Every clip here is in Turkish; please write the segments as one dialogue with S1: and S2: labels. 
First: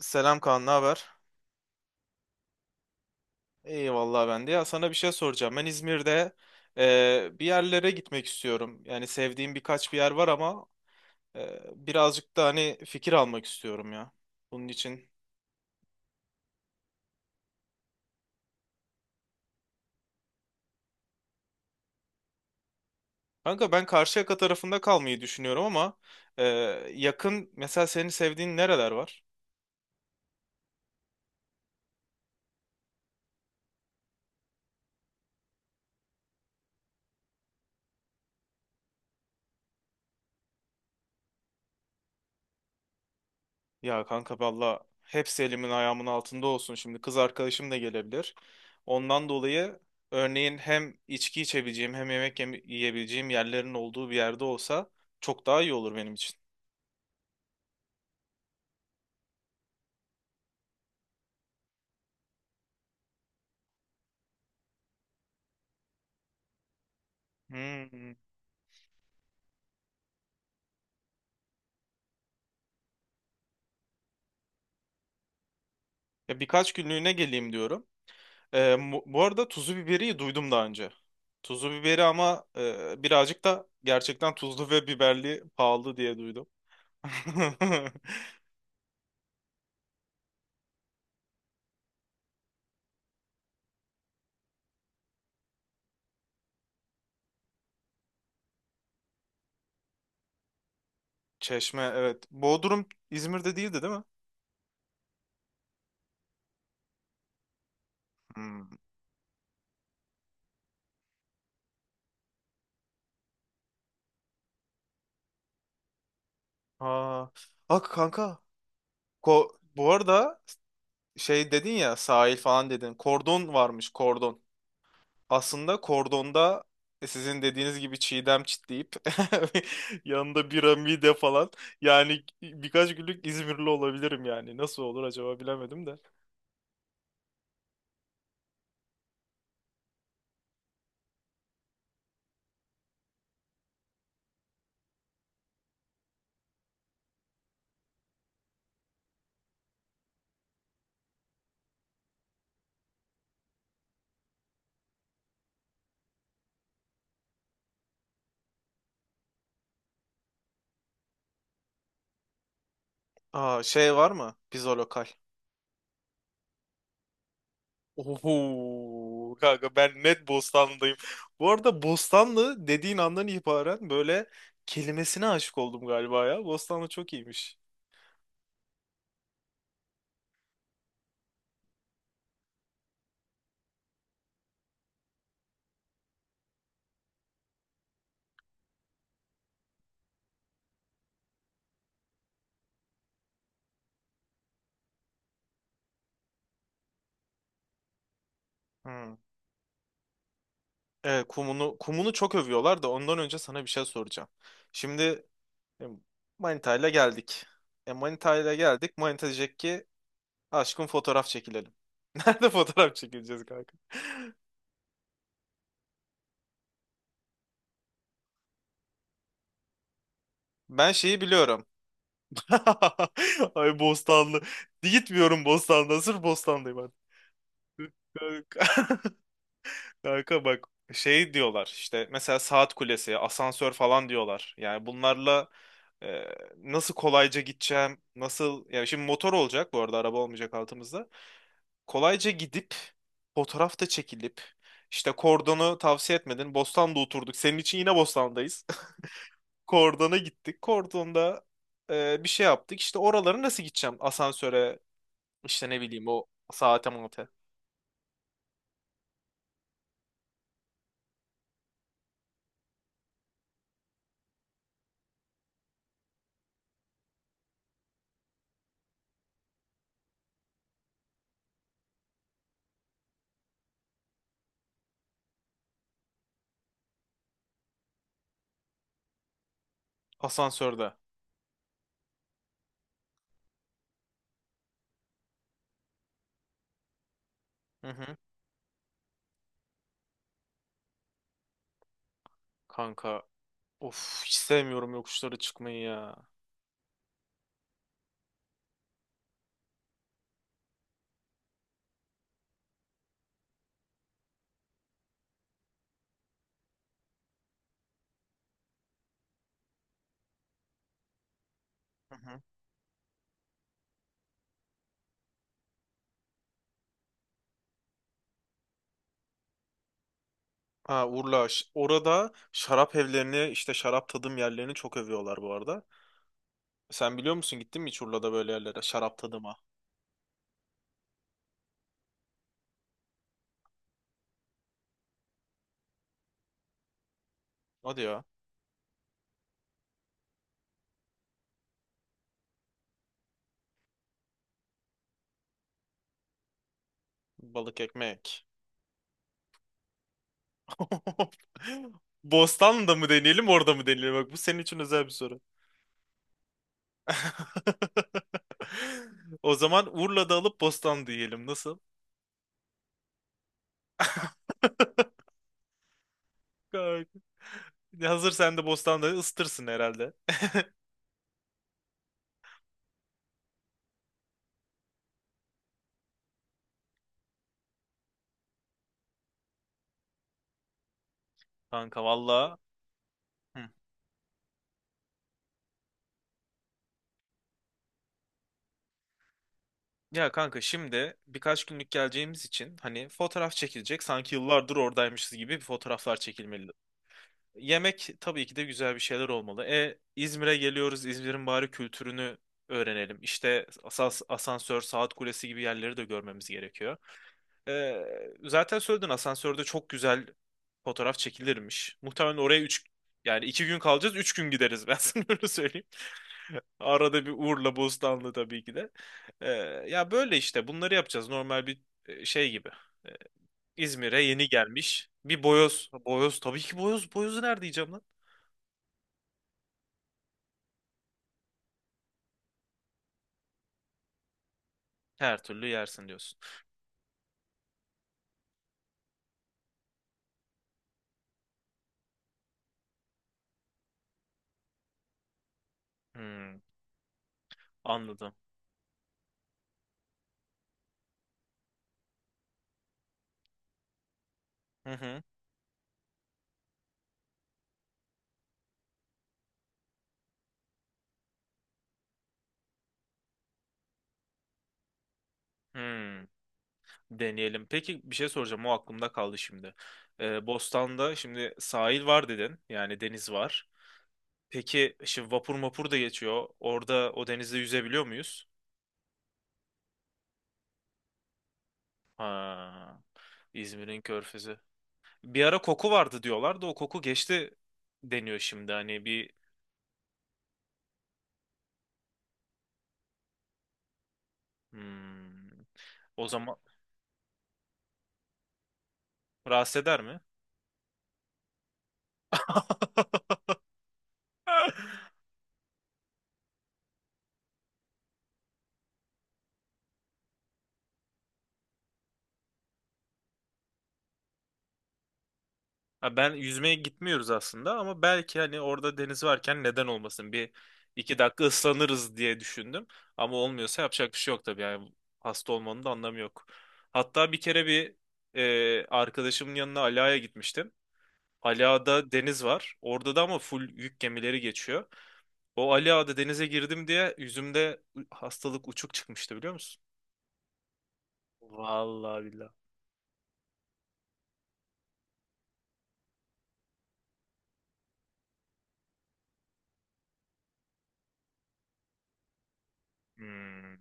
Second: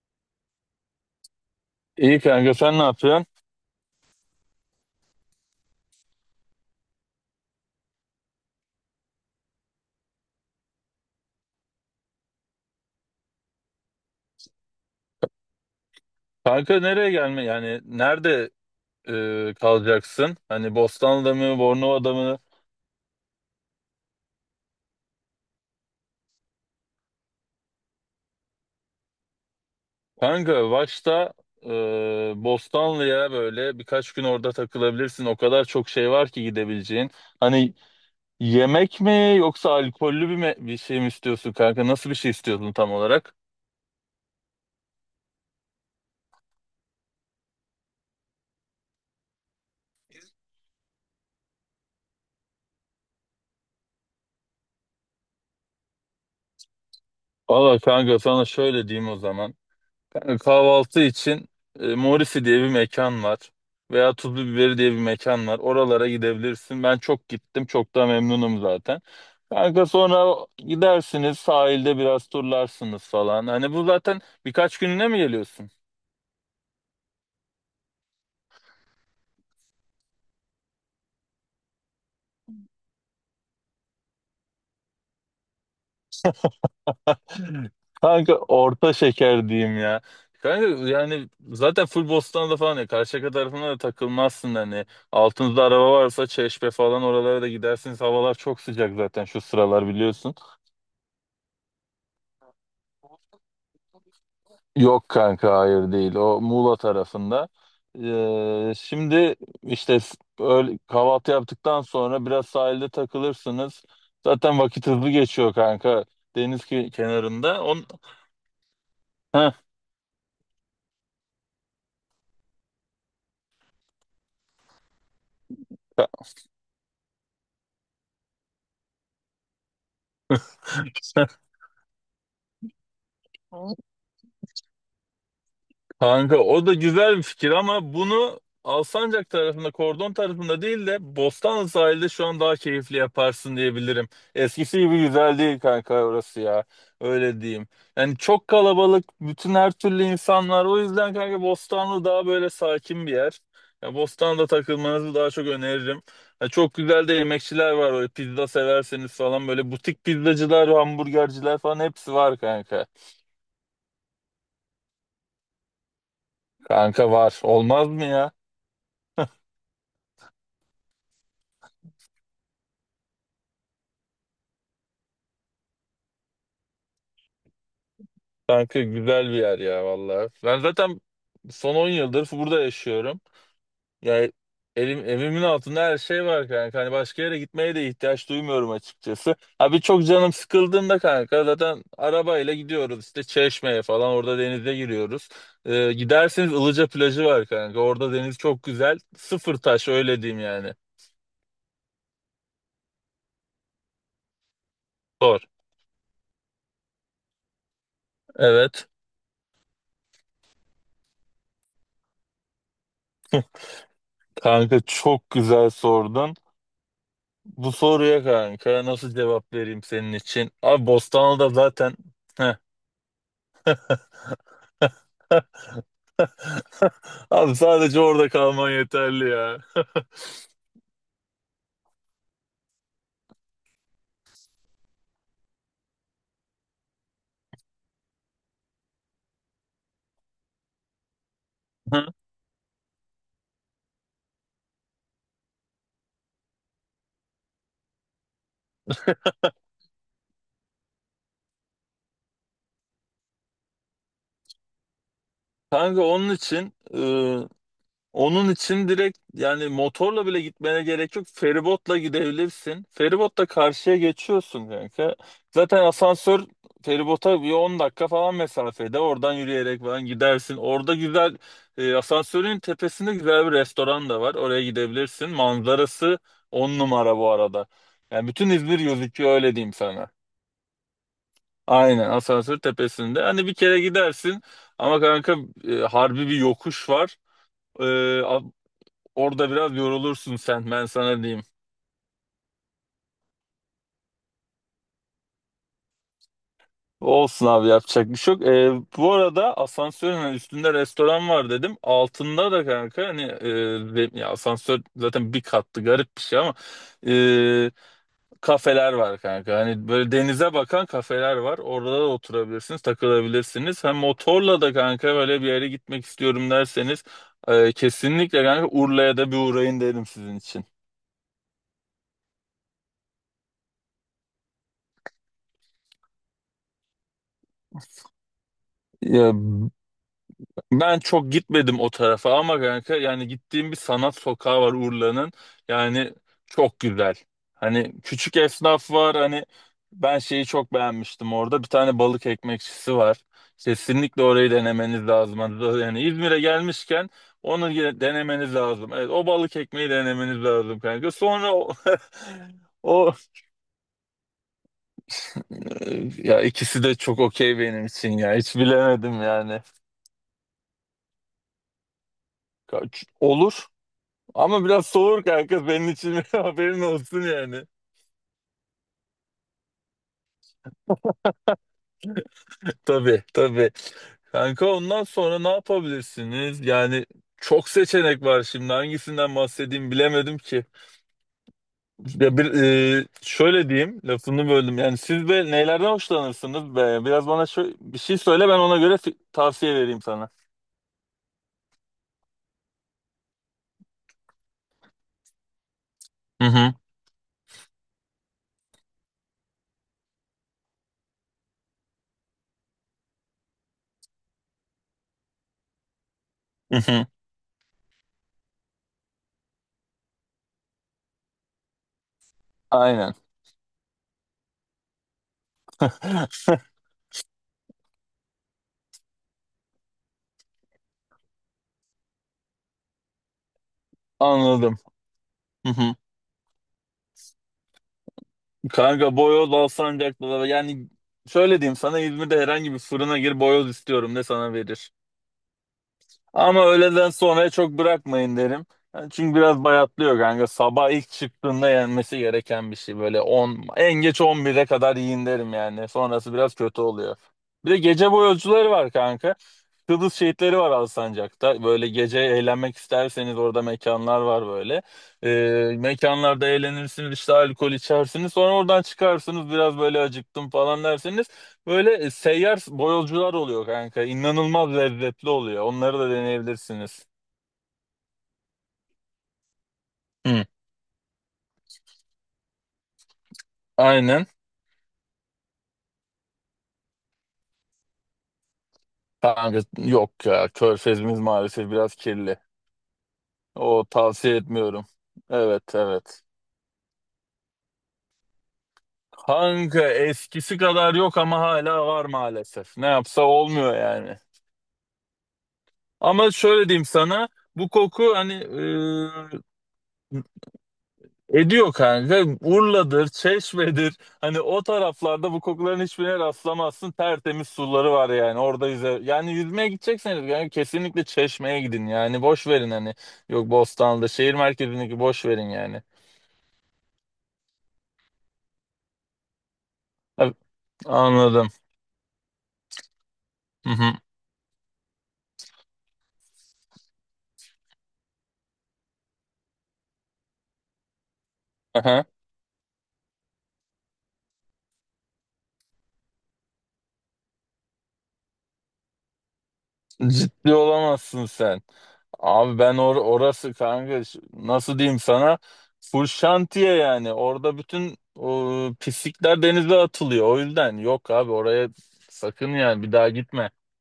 S1: Selam Kaan, ne haber?
S2: İyi kanka sen ne yapıyorsun?
S1: İyi vallahi ben de. Ya sana bir şey soracağım. Ben İzmir'de, bir yerlere gitmek istiyorum. Yani sevdiğim birkaç bir yer var ama birazcık da hani fikir almak istiyorum ya. Bunun için.
S2: Kanka nereye gelme yani nerede kalacaksın? Hani Bostanlı'da mı Bornova'da mı?
S1: Kanka ben Karşıyaka tarafında kalmayı düşünüyorum ama e, yakın mesela senin sevdiğin nereler var?
S2: Kanka başta e, Bostanlı'ya böyle birkaç gün orada takılabilirsin. O kadar çok şey var ki gidebileceğin. Hani yemek mi yoksa alkollü bir şey mi istiyorsun kanka? Nasıl bir şey istiyorsun tam olarak?
S1: Ya kanka valla hepsi elimin ayağımın altında olsun. Şimdi kız arkadaşım da gelebilir. Ondan dolayı örneğin hem içki içebileceğim hem yiyebileceğim yerlerin olduğu bir yerde olsa çok daha iyi olur benim için.
S2: Valla kanka sana şöyle diyeyim o zaman. Yani kahvaltı için Morisi diye bir mekan var. Veya Tuzlu Biberi diye bir mekan var. Oralara gidebilirsin. Ben çok gittim. Çok da
S1: Hmm.
S2: memnunum zaten. Kanka sonra gidersiniz sahilde biraz turlarsınız falan. Hani bu zaten birkaç gününe mi geliyorsun?
S1: Ya birkaç günlüğüne geleyim diyorum. Bu arada tuzu biberi duydum daha önce. Tuzu biberi ama birazcık da gerçekten tuzlu ve biberli pahalı diye duydum.
S2: Kanka orta şeker diyeyim ya. Kanka yani zaten full Bostan'da falan ya Karşıyaka tarafına da takılmazsın hani. Altınızda araba varsa Çeşme falan oralara da gidersiniz. Havalar çok sıcak zaten şu sıralar biliyorsun.
S1: Çeşme evet. Bodrum İzmir'de değildi değil mi?
S2: Yok kanka hayır değil. O Muğla tarafında.
S1: Hmm.
S2: Şimdi işte kahvaltı yaptıktan sonra biraz sahilde takılırsınız. Zaten vakit hızlı geçiyor kanka. Deniz
S1: Aa,
S2: kenarında.
S1: bak kanka.
S2: Heh.
S1: Ko bu arada şey dedin ya, sahil falan dedin. Kordon varmış, kordon. Aslında kordonda sizin dediğiniz gibi çiğdem çitleyip yanında bira mide falan. Yani birkaç günlük İzmirli olabilirim yani. Nasıl olur acaba bilemedim de.
S2: Kanka o da güzel bir fikir ama bunu Alsancak tarafında, Kordon tarafında değil de Bostanlı sahilde şu an daha keyifli yaparsın diyebilirim. Eskisi gibi güzel değil kanka orası ya. Öyle diyeyim. Yani çok kalabalık, bütün her türlü insan var. O yüzden kanka Bostanlı daha böyle sakin bir yer. Ya Bostanlı'da takılmanızı daha çok öneririm. Ya çok güzel de yemekçiler var. Böyle pizza severseniz falan böyle butik pizzacılar, hamburgerciler falan hepsi var kanka.
S1: Aa, şey var mı? Pizza lokal.
S2: Kanka var. Olmaz mı ya?
S1: Oho, kanka ben net Bostanlı'dayım. Bu arada Bostanlı dediğin andan itibaren böyle kelimesine aşık oldum galiba ya. Bostanlı çok iyiymiş.
S2: Kanka güzel bir yer ya vallahi. Ben zaten son 10 yıldır burada yaşıyorum. Yani elim, evimin altında her şey var kanka. Hani başka yere gitmeye de ihtiyaç duymuyorum açıkçası. Abi çok canım sıkıldığında kanka zaten arabayla gidiyoruz işte Çeşme'ye falan orada denize giriyoruz. Giderseniz Ilıca plajı var kanka. Orada deniz çok güzel.
S1: Hmm.
S2: Sıfır taş öyle diyeyim yani.
S1: Evet, kumunu kumunu çok övüyorlar da ondan önce sana bir şey soracağım. Şimdi
S2: Sor.
S1: e, Manita ile geldik. E, Manita ile
S2: Evet.
S1: geldik. Manita diyecek ki aşkım, fotoğraf çekilelim. Nerede fotoğraf çekileceğiz kanka?
S2: Kanka çok güzel sordun. Bu soruya kanka nasıl cevap vereyim senin için? Abi
S1: Ben şeyi
S2: Bostanlı'da
S1: biliyorum.
S2: zaten Heh.
S1: Ay Bostanlı. Gitmiyorum Bostan'da. Sırf Bostan'dayım artık.
S2: Abi sadece orada kalman yeterli ya.
S1: Kanka bak, şey diyorlar işte, mesela saat kulesi, asansör falan diyorlar. Yani bunlarla, e, nasıl kolayca gideceğim, nasıl yani şimdi motor olacak bu arada, araba olmayacak altımızda. Kolayca gidip fotoğraf da çekilip, işte kordonu tavsiye etmedin. Bostan'da oturduk. Senin için yine Bostan'dayız. Kordona gittik. Kordonda bir şey yaptık. İşte oraları nasıl gideceğim? Asansöre, işte ne
S2: Kanka
S1: bileyim o
S2: onun için
S1: saate mate.
S2: onun için direkt yani motorla bile gitmene gerek yok. Feribotla gidebilirsin. Feribotla karşıya geçiyorsun kanka. Zaten asansör feribota bir 10 dakika falan mesafede. Oradan yürüyerek falan gidersin. Orada güzel asansörün tepesinde güzel bir restoran da var. Oraya gidebilirsin. Manzarası 10 numara bu arada. Yani bütün İzmir gözüküyor öyle diyeyim sana.
S1: Asansörde.
S2: Aynen asansör tepesinde. Hani bir kere gidersin ama kanka harbi bir yokuş var. E,
S1: Hı hı.
S2: Orada biraz yorulursun sen ben sana diyeyim.
S1: Kanka, of, hiç sevmiyorum yokuşlara çıkmayı ya.
S2: Olsun abi yapacak bir şey yok. Bu arada asansörün hani üstünde restoran var dedim. Altında da kanka hani ya asansör zaten bir kattı garip bir şey ama e, kafeler var kanka. Hani böyle denize bakan kafeler var. Orada da
S1: Hı hı.
S2: oturabilirsiniz, takılabilirsiniz. Hem motorla da kanka böyle bir yere gitmek istiyorum derseniz kesinlikle kanka Urla'ya da bir uğrayın derim sizin için.
S1: Ha Urla, ş- orada şarap evlerini işte şarap tadım yerlerini çok övüyorlar bu arada. Sen biliyor musun, gittin mi hiç Urla'da böyle yerlere şarap
S2: Ya
S1: tadıma?
S2: ben çok gitmedim o tarafa ama kanka yani gittiğim bir sanat sokağı var Urla'nın. Yani çok güzel.
S1: Hadi
S2: Hani
S1: ya,
S2: küçük esnaf var. Hani ben şeyi çok beğenmiştim orada. Bir tane balık ekmekçisi var. Kesinlikle orayı denemeniz lazım. Yani İzmir'e gelmişken
S1: balık ekmek.
S2: denemeniz lazım. Evet, o balık ekmeği denemeniz lazım kanka. Sonra
S1: Bostanlı'da mı
S2: o
S1: deneyelim, orada mı deneyelim? Bak, bu senin için özel bir soru.
S2: ya ikisi de çok okey benim için ya. Hiç bilemedim
S1: O
S2: yani.
S1: zaman Urla'da alıp Bostanlı diyelim, nasıl?
S2: Olur. Ama biraz soğur kanka benim için haberin
S1: Kanka,
S2: olsun yani.
S1: hazır sen de Bostanlı'yı ısıtırsın herhalde.
S2: Tabii tabii. Kanka ondan sonra ne yapabilirsiniz? Yani çok seçenek var şimdi hangisinden bahsedeyim bilemedim ki.
S1: Kanka
S2: Ya
S1: valla.
S2: şöyle diyeyim lafını böldüm. Yani siz de nelerden hoşlanırsınız be? Biraz bana bir şey söyle ben ona göre tavsiye vereyim sana.
S1: Ya kanka şimdi birkaç günlük geleceğimiz için hani fotoğraf çekilecek, sanki yıllardır oradaymışız gibi bir fotoğraflar
S2: Hı
S1: çekilmeli.
S2: hı.
S1: Yemek tabii ki de güzel bir şeyler olmalı. E, İzmir'e geliyoruz, İzmir'in bari kültürünü öğrenelim. İşte asas, asansör, saat kulesi gibi yerleri de görmemiz
S2: Hı
S1: gerekiyor.
S2: hı.
S1: E, Zaten söyledin, asansörde çok güzel fotoğraf çekilirmiş. Muhtemelen oraya 3,
S2: Aynen.
S1: yani 2 gün kalacağız, 3 gün gideriz ben sana öyle söyleyeyim. Arada bir Urla Bostanlı tabii ki de. Ee, Ya böyle işte bunları yapacağız. Normal bir, şey gibi. Ee, İzmir'e yeni
S2: Anladım.
S1: gelmiş. Bir
S2: Hı
S1: boyoz.
S2: hı.
S1: Boyoz tabii ki boyoz. Boyozu nerede yiyeceğim lan?
S2: Kanka boyoz Alsancak'ta da yani şöyle diyeyim sana İzmir'de herhangi bir fırına gir boyoz istiyorum de sana verir.
S1: Her türlü yersin diyorsun.
S2: Ama öğleden sonraya çok bırakmayın derim. Yani çünkü biraz bayatlıyor kanka. Sabah ilk çıktığında yenmesi gereken bir şey. Böyle 10 en geç 11'e kadar yiyin derim yani. Sonrası biraz
S1: Hmm,
S2: kötü oluyor. Bir de gece
S1: anladım.
S2: boyozcuları var kanka. Kıbrıs şehitleri var Alsancak'ta. Böyle gece eğlenmek isterseniz orada mekanlar var böyle.
S1: Hı hı.
S2: Mekanlarda eğlenirsiniz işte alkol içersiniz. Sonra oradan çıkarsınız biraz böyle acıktım falan derseniz. Böyle seyyar boyolcular oluyor kanka. İnanılmaz lezzetli oluyor. Onları da
S1: Hmm,
S2: deneyebilirsiniz.
S1: deneyelim. Peki bir şey soracağım. O aklımda kaldı şimdi.
S2: Hı.
S1: Bostan'da şimdi sahil var dedin. Yani deniz var.
S2: Aynen.
S1: Peki şimdi vapur mapur da geçiyor. Orada o denizde yüzebiliyor muyuz?
S2: Kanka yok ya. Körfezimiz maalesef biraz kirli.
S1: Ha,
S2: O
S1: İzmir'in
S2: tavsiye
S1: körfezi.
S2: etmiyorum.
S1: Bir ara
S2: Evet,
S1: koku
S2: evet.
S1: vardı diyorlar da o koku geçti deniyor şimdi. Hani bir,
S2: Kanka eskisi kadar yok ama hala var maalesef. Ne yapsa olmuyor yani.
S1: hmm, o
S2: Ama
S1: zaman
S2: şöyle diyeyim sana bu koku hani
S1: rahatsız eder mi?
S2: ediyor kanka. Urla'dır, Çeşme'dir. Hani o taraflarda bu kokuların hiçbirine rastlamazsın. Tertemiz suları var yani orada yüze. Yani yüzmeye gidecekseniz yani kesinlikle Çeşme'ye gidin yani. Boş verin hani. Yok Bostanlı'da şehir merkezindeki boş verin yani.
S1: Ha, ben yüzmeye gitmiyoruz aslında ama belki hani orada deniz varken neden olmasın,
S2: Ha,
S1: bir iki dakika
S2: anladım.
S1: ıslanırız diye düşündüm. Ama
S2: Hı
S1: olmuyorsa
S2: hı.
S1: yapacak bir şey yok tabii, yani hasta olmanın da anlamı yok. Hatta bir kere bir, arkadaşımın yanına Ala'ya gitmiştim.
S2: Aha.
S1: Ala'da deniz var. Orada da ama full yük gemileri geçiyor. O Ali Ağa'da denize girdim diye yüzümde hastalık uçuk çıkmıştı biliyor musun?
S2: Ciddi olamazsın sen.
S1: Vallahi billahi.
S2: Abi ben orası kanka nasıl diyeyim sana full şantiye yani orada bütün pislikler denize atılıyor o yüzden yok abi oraya sakın yani bir daha gitme.
S1: Hmm,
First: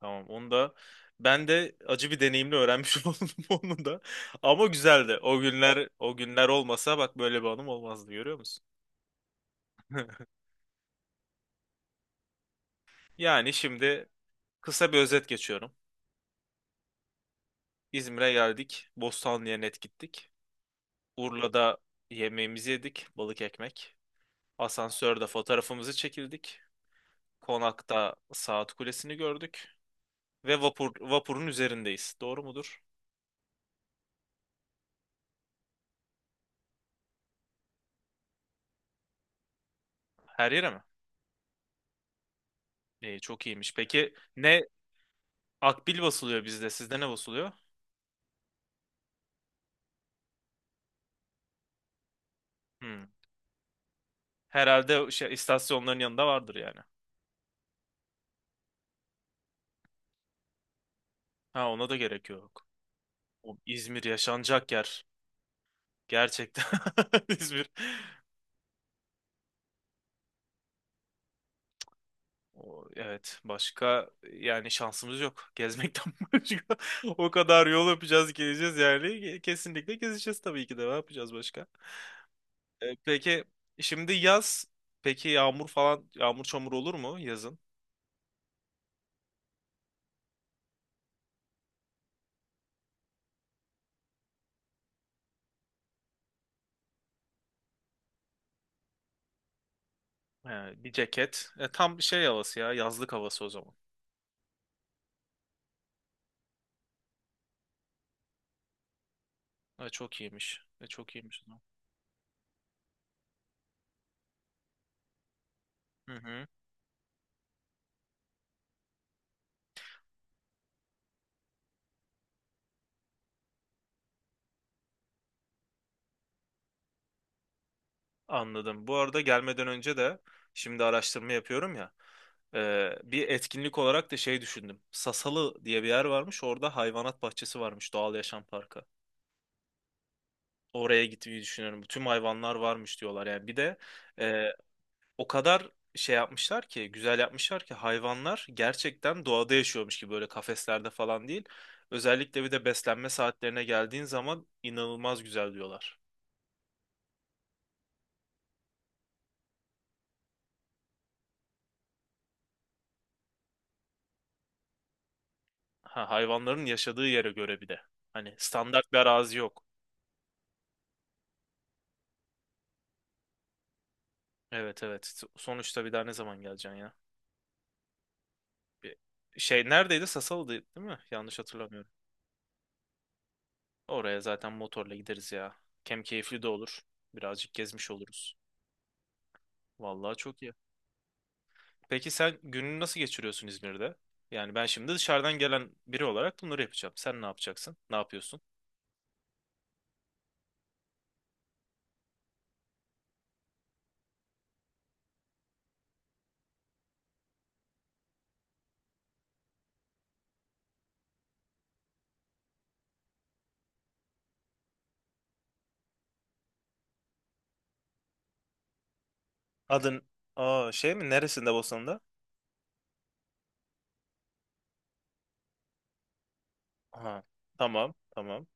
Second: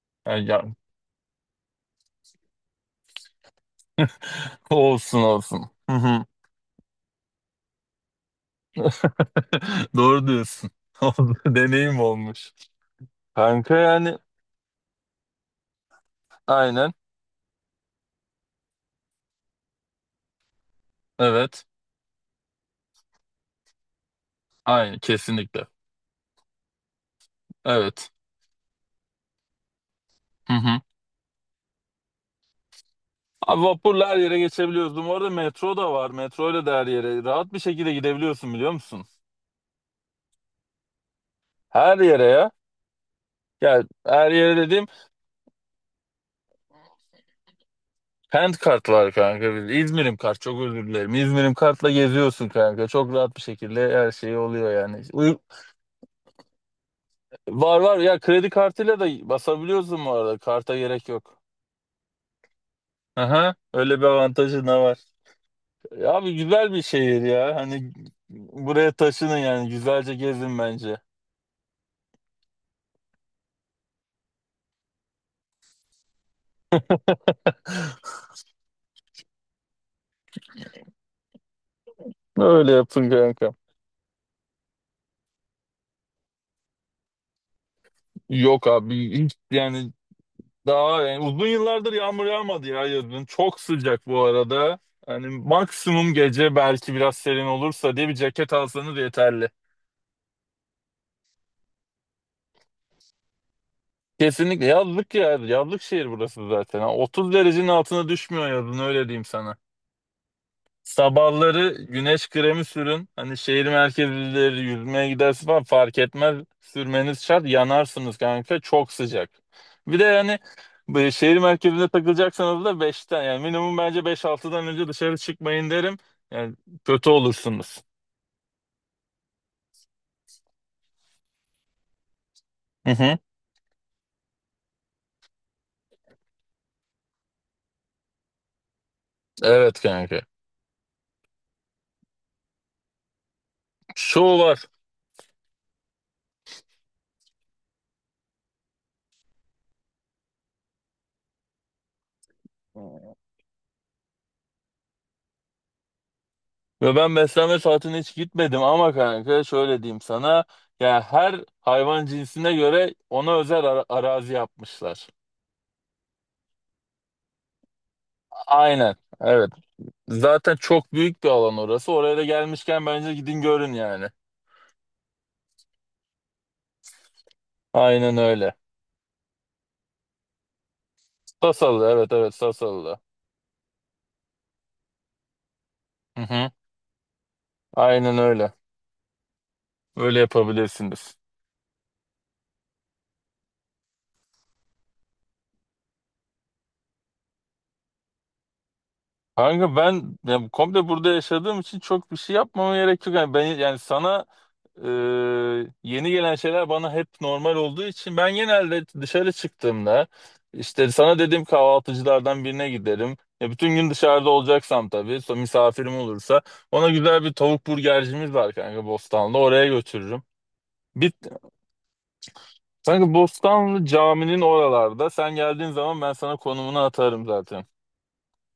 S1: tamam
S2: Yani,
S1: onu da,
S2: ya-
S1: ben de acı bir deneyimle öğrenmiş oldum onu da. Ama güzeldi.
S2: olsun
S1: O
S2: olsun.
S1: günler,
S2: Hı
S1: o
S2: hı.
S1: günler olmasa bak böyle bir anım olmazdı, görüyor musun?
S2: Doğru diyorsun. Oldu, deneyim olmuş.
S1: Yani
S2: Kanka
S1: şimdi
S2: yani
S1: kısa bir özet geçiyorum.
S2: aynen
S1: İzmir'e geldik. Bostanlı'ya net gittik.
S2: evet
S1: Urla'da yemeğimizi yedik. Balık ekmek.
S2: aynen
S1: Asansörde
S2: kesinlikle
S1: fotoğrafımızı çekildik.
S2: evet.
S1: Konakta saat kulesini gördük.
S2: Hı
S1: Ve
S2: hı.
S1: vapur, vapurun üzerindeyiz. Doğru mudur?
S2: Abi vapurla her yere geçebiliyoruz. Bu arada metro da var. Metro ile de her yere rahat bir şekilde gidebiliyorsun biliyor musun?
S1: Her yere mi?
S2: Her yere ya.
S1: İyi, çok iyiymiş.
S2: Ya
S1: Peki
S2: her yere
S1: ne
S2: dediğim
S1: akbil basılıyor bizde? Sizde ne basılıyor?
S2: hand kart var kanka. İzmir'im kart çok özür dilerim. İzmir'im kartla geziyorsun kanka.
S1: Hmm.
S2: Çok rahat bir şekilde her şey oluyor yani.
S1: Herhalde şey, istasyonların yanında vardır yani.
S2: Var var ya kredi kartıyla da basabiliyorsun bu arada. Karta gerek yok.
S1: Ha, ona da gerek yok.
S2: Aha,
S1: O,
S2: öyle
S1: İzmir
S2: bir avantajı
S1: yaşanacak
S2: da var.
S1: yer.
S2: Ya abi
S1: Gerçekten
S2: güzel bir şehir ya.
S1: İzmir.
S2: Hani buraya taşının yani güzelce gezin bence.
S1: O, evet, başka yani şansımız yok. Gezmekten başka. O kadar yol yapacağız geleceğiz yani. Kesinlikle gezeceğiz tabii ki de. Ne yapacağız başka?
S2: Öyle
S1: E,
S2: yapın
S1: peki
S2: kanka.
S1: şimdi yaz. Peki yağmur falan, yağmur çamur olur mu yazın?
S2: Yok abi hiç yani daha yani uzun yıllardır yağmur yağmadı ya yazın. Çok sıcak bu arada. Hani maksimum gece belki biraz serin olursa diye bir ceket alsanız yeterli.
S1: He, bir ceket. E, tam şey havası ya, yazlık havası o zaman.
S2: Kesinlikle yazlık ya. Yazlık şehir burası zaten. Ha, 30 derecenin altına düşmüyor yazın öyle diyeyim sana.
S1: E, çok iyiymiş. E, çok iyiymiş o zaman.
S2: Sabahları güneş kremi sürün. Hani şehir merkezleri yüzmeye gidersin falan fark
S1: Hı
S2: etmez.
S1: hı.
S2: Sürmeniz şart. Yanarsınız kanka. Çok sıcak. Bir de yani bu şehir merkezinde takılacaksanız da beşten yani minimum bence 5-6'dan önce dışarı çıkmayın derim. Yani kötü olursunuz.
S1: Anladım. Bu arada gelmeden önce de şimdi araştırma yapıyorum ya.
S2: Hı hı.
S1: Bir etkinlik olarak da şey düşündüm. Sasalı diye bir yer varmış. Orada hayvanat bahçesi varmış. Doğal Yaşam Parkı.
S2: Evet kanka.
S1: Oraya gitmeyi düşünüyorum. Tüm hayvanlar varmış diyorlar. Yani bir de,
S2: Şov
S1: e,
S2: var.
S1: o kadar şey yapmışlar ki, güzel yapmışlar ki hayvanlar gerçekten doğada yaşıyormuş gibi, böyle kafeslerde falan değil. Özellikle bir de beslenme saatlerine geldiğin zaman inanılmaz güzel diyorlar.
S2: Ve ben beslenme saatine hiç gitmedim ama kanka şöyle diyeyim sana. Ya her hayvan cinsine göre ona özel arazi yapmışlar.
S1: Ha, hayvanların yaşadığı yere göre bir de. Hani standart
S2: Aynen.
S1: bir arazi
S2: Evet.
S1: yok.
S2: Zaten çok büyük bir alan orası. Oraya da gelmişken bence gidin görün yani.
S1: Evet, evet. Sonuçta bir daha ne zaman geleceksin ya?
S2: Aynen öyle.
S1: Bir şey neredeydi? Sasalı'da değil mi? Yanlış hatırlamıyorum.
S2: Sasalı, evet evet, Sasalı'da.
S1: Oraya zaten motorla gideriz ya. Hem
S2: Hı
S1: keyifli de
S2: hı.
S1: olur. Birazcık gezmiş
S2: Aynen
S1: oluruz.
S2: öyle.
S1: Vallahi
S2: Öyle
S1: çok iyi.
S2: yapabilirsiniz.
S1: Peki sen gününü nasıl geçiriyorsun İzmir'de? Yani ben şimdi dışarıdan gelen biri olarak bunları yapacağım. Sen ne yapacaksın? Ne yapıyorsun?
S2: Kanka ben ya, komple burada yaşadığım için çok bir şey yapmama gerek yok. Yani ben yani sana Ee, yeni gelen şeyler bana hep normal olduğu için ben genelde dışarı çıktığımda işte sana dediğim kahvaltıcılardan birine giderim. Ya bütün gün dışarıda olacaksam tabii misafirim olursa ona güzel bir tavuk burgercimiz var kanka Bostanlı oraya
S1: Adın,
S2: götürürüm.
S1: aa, şey mi?
S2: Bir,
S1: Neresinde, Bosna'da?
S2: kanka Bostanlı caminin oralarda sen geldiğin zaman ben sana konumunu
S1: Aha,
S2: atarım zaten.
S1: tamam tamam.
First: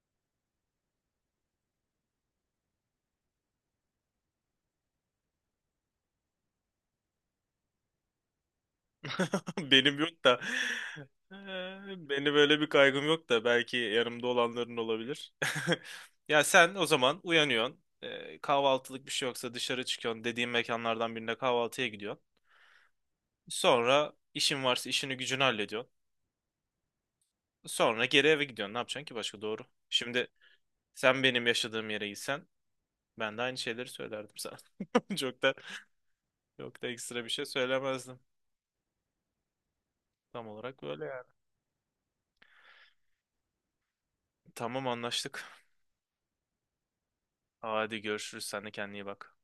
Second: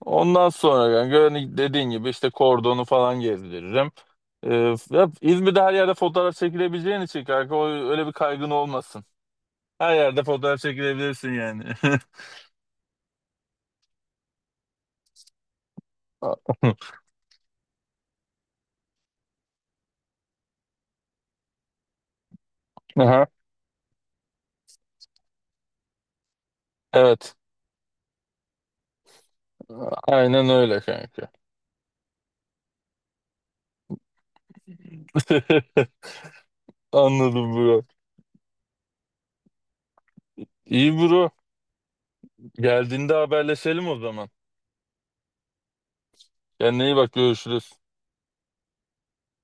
S2: Ondan sonra yani dediğin gibi işte kordonu falan gezdiririm. Ee, ya İzmir'de her yerde fotoğraf çekilebileceğin için kanka öyle bir kaygın olmasın. Her
S1: Benim
S2: yerde
S1: yok da,
S2: fotoğraf çekilebilirsin yani.
S1: beni böyle bir kaygım yok da belki yanımda olanların olabilir. Ya sen o zaman uyanıyorsun. Kahvaltılık bir şey yoksa dışarı çıkıyorsun. Dediğim mekanlardan birine kahvaltıya gidiyorsun.
S2: Aha,
S1: Sonra işin varsa işini gücünü hallediyorsun.
S2: evet.
S1: Sonra geri eve gidiyorsun. Ne yapacaksın ki başka, doğru? Şimdi
S2: Aynen öyle
S1: sen
S2: kanka.
S1: benim yaşadığım yere gitsen ben de aynı şeyleri söylerdim sana. Çok da Çok da ekstra bir şey
S2: Anladım bro.
S1: söylemezdim. Tam olarak
S2: İyi
S1: böyle yani.
S2: bro. Geldiğinde haberleşelim o zaman.
S1: Tamam, anlaştık.
S2: Kendine iyi bak, görüşürüz.
S1: Hadi görüşürüz. Sen de kendine iyi bak.